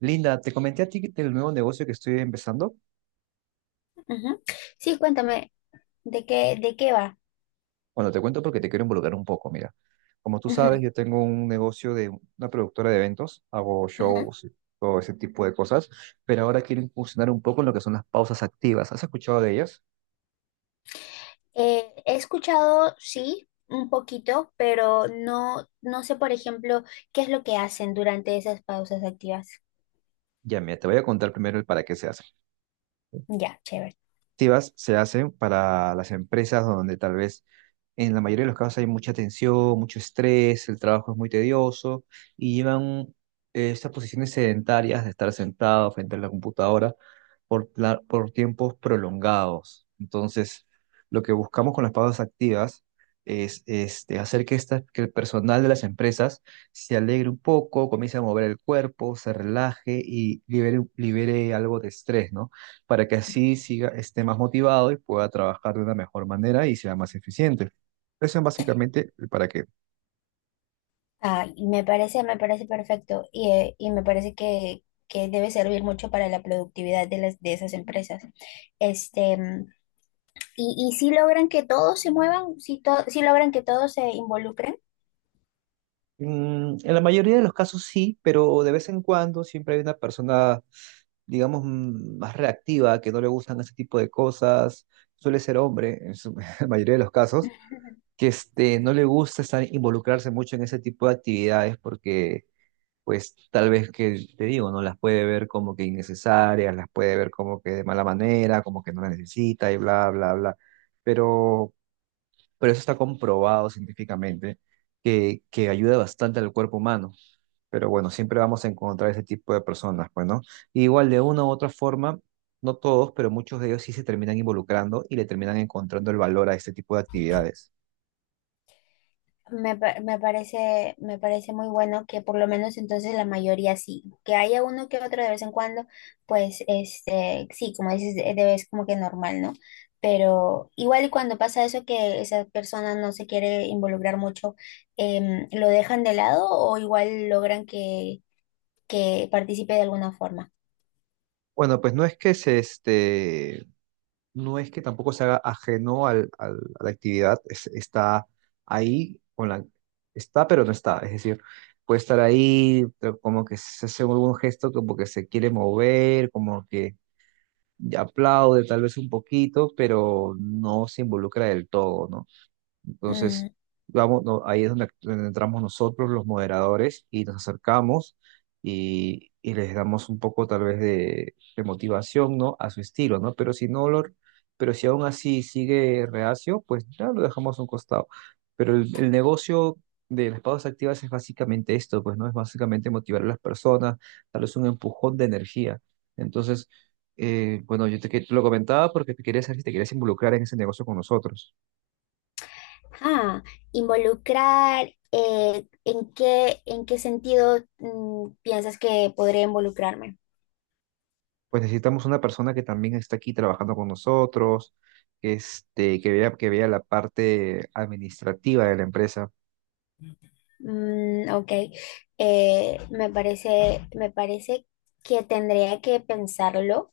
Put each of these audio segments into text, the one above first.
Linda, te comenté a ti del nuevo negocio que estoy empezando. Ujú. Sí, cuéntame, ¿de qué va? Bueno, te cuento porque te quiero involucrar un poco. Mira, como tú sabes, Ujú, yo tengo un negocio de una productora de eventos, hago ujú. shows y todo ese tipo de cosas, pero ahora quiero incursionar un poco en lo que son las pausas activas. ¿Has escuchado de ellas? He escuchado, sí, un poquito, pero no sé, por ejemplo, qué es lo que hacen durante esas pausas activas. Ya, mira, te voy a contar primero el para qué se hacen. Ya, chévere. Activas se hacen para las empresas donde tal vez en la mayoría de los casos hay mucha tensión, mucho estrés, el trabajo es muy tedioso y llevan estas posiciones sedentarias de estar sentado frente a la computadora por tiempos prolongados. Entonces, lo que buscamos con las pausas activas es este, hacer que, esta, que el personal de las empresas se alegre un poco, comience a mover el cuerpo, se relaje y libere algo de estrés, ¿no? Para que así siga, esté más motivado y pueda trabajar de una mejor manera y sea más eficiente. Eso es básicamente para qué. Ah, y me parece perfecto y me parece que debe servir mucho para la productividad de de esas empresas. Este, mm, y si logran que todos se muevan, si logran que todos se involucren. Mm, en la mayoría de los casos sí, pero de vez en cuando siempre hay una persona, digamos, más reactiva, que no le gustan ese tipo de cosas. Suele ser hombre en su- la mayoría de los casos, que este, no le gusta estar, involucrarse mucho en ese tipo de actividades porque pues tal vez que te digo, ¿no? Las puede ver como que innecesarias, las puede ver como que de mala manera, como que no la necesita y bla, bla, bla. Pero, pero eso está comprobado científicamente que ayuda bastante al cuerpo humano. Pero bueno, siempre vamos a encontrar ese tipo de personas, pues, ¿no? Y igual de una u otra forma, no todos, pero muchos de ellos sí se terminan involucrando y le terminan encontrando el valor a este tipo de actividades. Me parece muy bueno que por lo menos entonces la mayoría sí, que haya uno que otro de vez en cuando, pues sí, como dices, es como que normal, ¿no? Pero igual y cuando pasa eso que esa persona no se quiere involucrar mucho, ¿lo dejan de lado o igual logran que participe de alguna forma? Bueno, pues no es que se, este, no es que tampoco se haga ajeno al, a la actividad, es- está ahí, con la, está pero no está, es decir, puede estar ahí, pero como que se hace algún gesto, como que se quiere mover, como que aplaude tal vez un poquito, pero no se involucra del todo, ¿no? Entonces, Mm, vamos, no, ahí es donde, donde entramos nosotros, los moderadores, y nos acercamos y les damos un poco tal vez de motivación, ¿no? A su estilo, ¿no? Pero si no lo, pero si aún así sigue reacio, pues ya lo dejamos a un costado. Pero el negocio de las pausas activas es básicamente esto, pues, ¿no? Es básicamente motivar a las personas, darles un empujón de energía. Entonces, bueno, yo te, que- te lo comentaba porque te quería saber si te querías involucrar en ese negocio con nosotros. ah, involucrar, ¿en qué sentido, piensas que podría involucrarme? Pues necesitamos una persona que también esté aquí trabajando con nosotros, este, que vea la parte administrativa de la empresa. Mm, ok. Me parece que tendría que pensarlo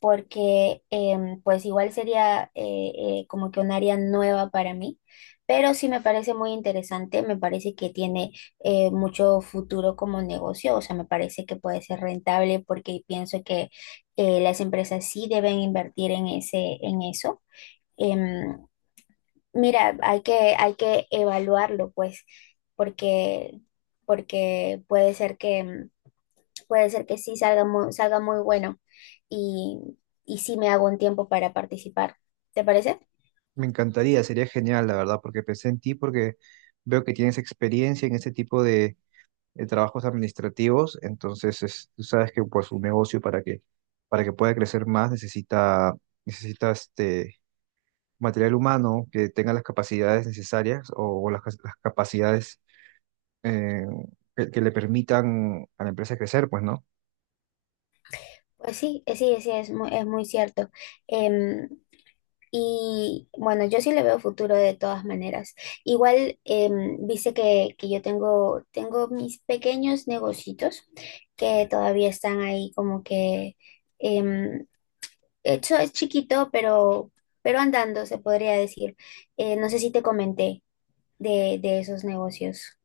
porque pues igual sería como que un área nueva para mí, pero sí me parece muy interesante, me parece que tiene mucho futuro como negocio, o sea, me parece que puede ser rentable porque pienso que las empresas sí deben invertir en en eso. Em, Mira, hay que evaluarlo, pues, porque, porque puede ser puede ser que sí salga muy bueno y, y sí me hago un tiempo para participar. ¿Te parece? Me encantaría, sería genial, la verdad, porque pensé en ti, porque veo que tienes experiencia en este tipo de trabajos administrativos, entonces es- tú sabes que pues un negocio para que pueda crecer más necesita, necesita este material humano que tenga las capacidades necesarias o las capacidades eh, que le permitan a la empresa crecer, pues, ¿no? Pues sí, sí, es muy cierto. Em, y bueno, yo sí le veo futuro de todas maneras. Igual, viste que yo tengo mis pequeños negocitos que todavía están ahí como que... em, Eso es chiquito, pero andando, se podría decir. No sé si te comenté de esos negocios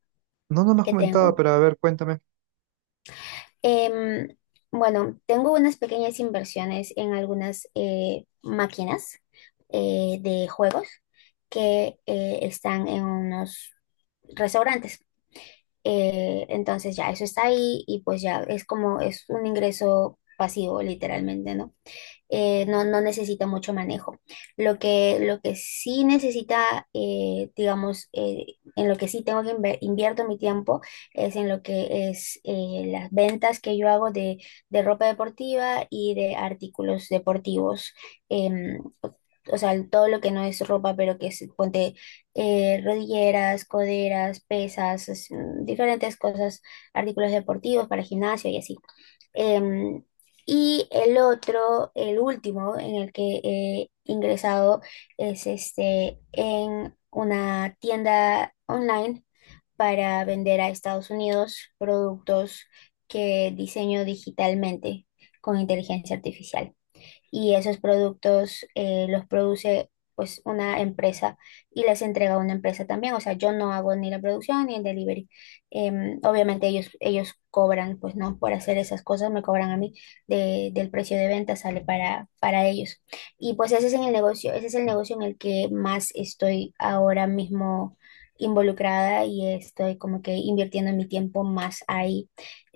No, no me has que comentado, tengo. pero a ver, cuéntame. Em, bueno, tengo unas pequeñas inversiones en algunas máquinas de juegos que están en unos restaurantes. Entonces ya eso está ahí y pues ya es un ingreso pasivo, literalmente, ¿no? No necesita mucho manejo. Lo que sí necesita, en lo que sí tengo que invierto mi tiempo es en lo que es las ventas que yo hago de ropa deportiva y de artículos deportivos. Em, o sea, todo lo que no es ropa, pero que es, ponte, rodilleras, coderas, pesas, diferentes cosas, artículos deportivos para gimnasio y así. Em, y el otro, el último en el que he ingresado es en una tienda online para vender a Estados Unidos productos que diseño digitalmente con inteligencia artificial y esos productos los produce pues una empresa y les entrega a una empresa también. O sea, yo no hago ni la producción ni el delivery. Obviamente ellos cobran, pues no, por hacer esas cosas me cobran a mí del precio de venta, sale para ellos. Y pues ese es el negocio en el que más estoy ahora mismo involucrada y estoy como que invirtiendo mi tiempo más ahí.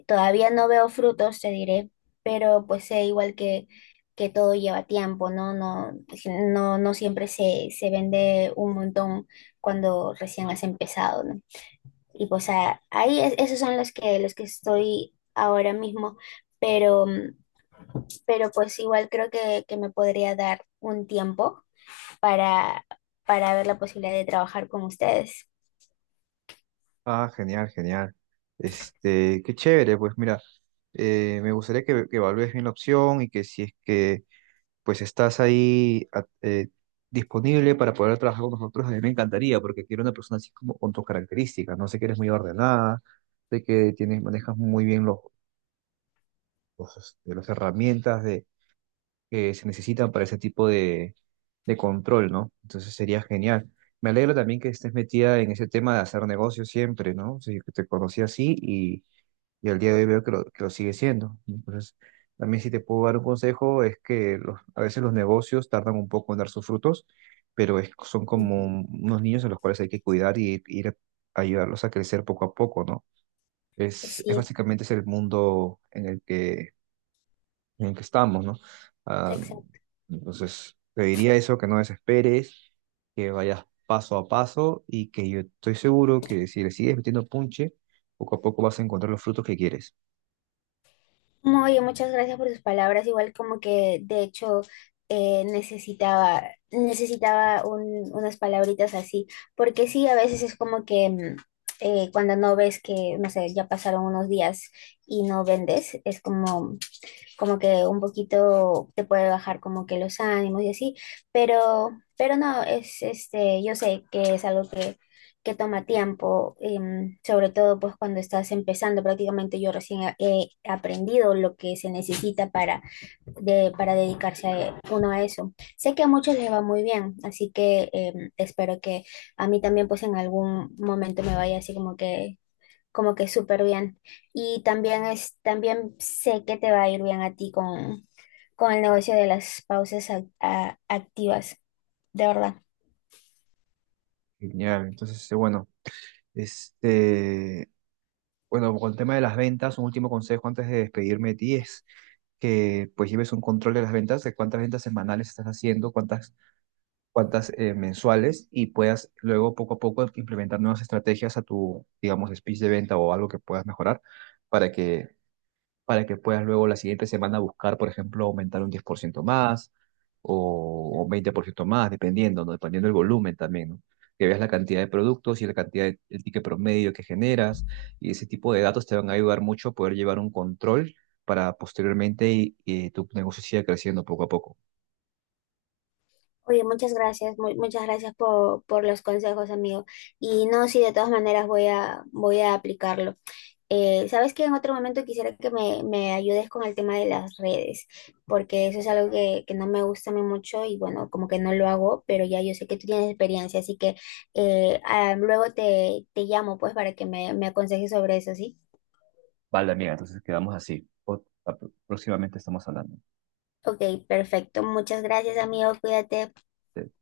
Todavía no veo frutos, te diré, pero pues sé igual que todo lleva tiempo, ¿no? No, pues, no siempre se vende un montón cuando recién has empezado, ¿no? Y pues esos son los que estoy ahora mismo, pero, pero pues igual creo que me podría dar un tiempo para, para ver la posibilidad de trabajar con ustedes. Ah, genial, genial. Este, qué chévere, pues mira, me gustaría que evalúes bien la opción y que si es que pues estás ahí disponible para poder trabajar con nosotros, a mí me encantaría, porque quiero una persona así como con tus características, no sé que eres muy ordenada, sé que tienes, manejas muy bien los, este, las herramientas que se necesitan para ese tipo de control, ¿no? Entonces sería genial. Me alegro también que estés metida en ese tema de hacer negocios siempre, ¿no? O sea, yo que te conocí así y al día de hoy veo que lo sigue siendo. Entonces, también si te puedo dar un consejo es que los- a veces los negocios tardan un poco en dar sus frutos, pero es- son Ujú. como unos niños a los cuales hay que cuidar y ir a ayudarlos a crecer poco a poco, ¿no? Es Sí, básicamente es el mundo en el que estamos, ¿no? Ah, exacto. entonces, te diría eso, que no desesperes, que vayas paso a paso y que yo estoy seguro que si le sigues metiendo punche, poco a poco vas a encontrar los frutos que quieres. No, oye, muchas gracias por sus palabras. Igual como que de hecho eh, necesitaba, necesitaba unas palabritas así, porque sí, a veces es como que cuando no ves que, no sé, ya pasaron unos días y no vendes, es como que un poquito te puede bajar como que los ánimos y así, pero, pero no, yo sé que es algo que toma tiempo, sobre todo pues cuando estás empezando, prácticamente yo recién he aprendido lo que se necesita para dedicarse uno a eso. Sé que a muchos les va muy bien, así que espero que a mí también pues en algún momento me vaya así como que súper bien. Y también también sé que te va a ir bien a ti con el negocio de las pausas activas, de verdad. Genial, entonces, este, bueno, con el tema de las ventas, un último consejo antes de despedirme de ti es que pues lleves un control de las ventas, de cuántas ventas semanales estás haciendo, cuántas cuantas mensuales y puedas luego poco a poco implementar nuevas estrategias a tu, digamos, speech de venta o algo que puedas mejorar para que, para que puedas luego la siguiente semana buscar, por ejemplo, aumentar un 10% más o un 20% más, dependiendo, ¿no? Dependiendo del volumen también, ¿no? Que veas la cantidad de productos y la cantidad de, el ticket promedio que generas y ese tipo de datos te van a ayudar mucho a poder llevar un control para posteriormente y tu negocio siga creciendo poco a poco. Oye, muchas gracias, muchas gracias por los consejos, amigo. Y no, sí, de todas maneras voy a aplicarlo. Sabes que en otro momento quisiera que me ayudes con el tema de las redes, porque eso es algo que no me gusta a mí mucho y bueno, como que no lo hago, pero ya yo sé que tú tienes experiencia, así que luego te llamo pues para que me aconsejes sobre eso, ¿sí? Vale, amiga, entonces quedamos así. Po- Próximamente estamos hablando. Ok, perfecto. Muchas gracias, amigo. Cuídate. Te-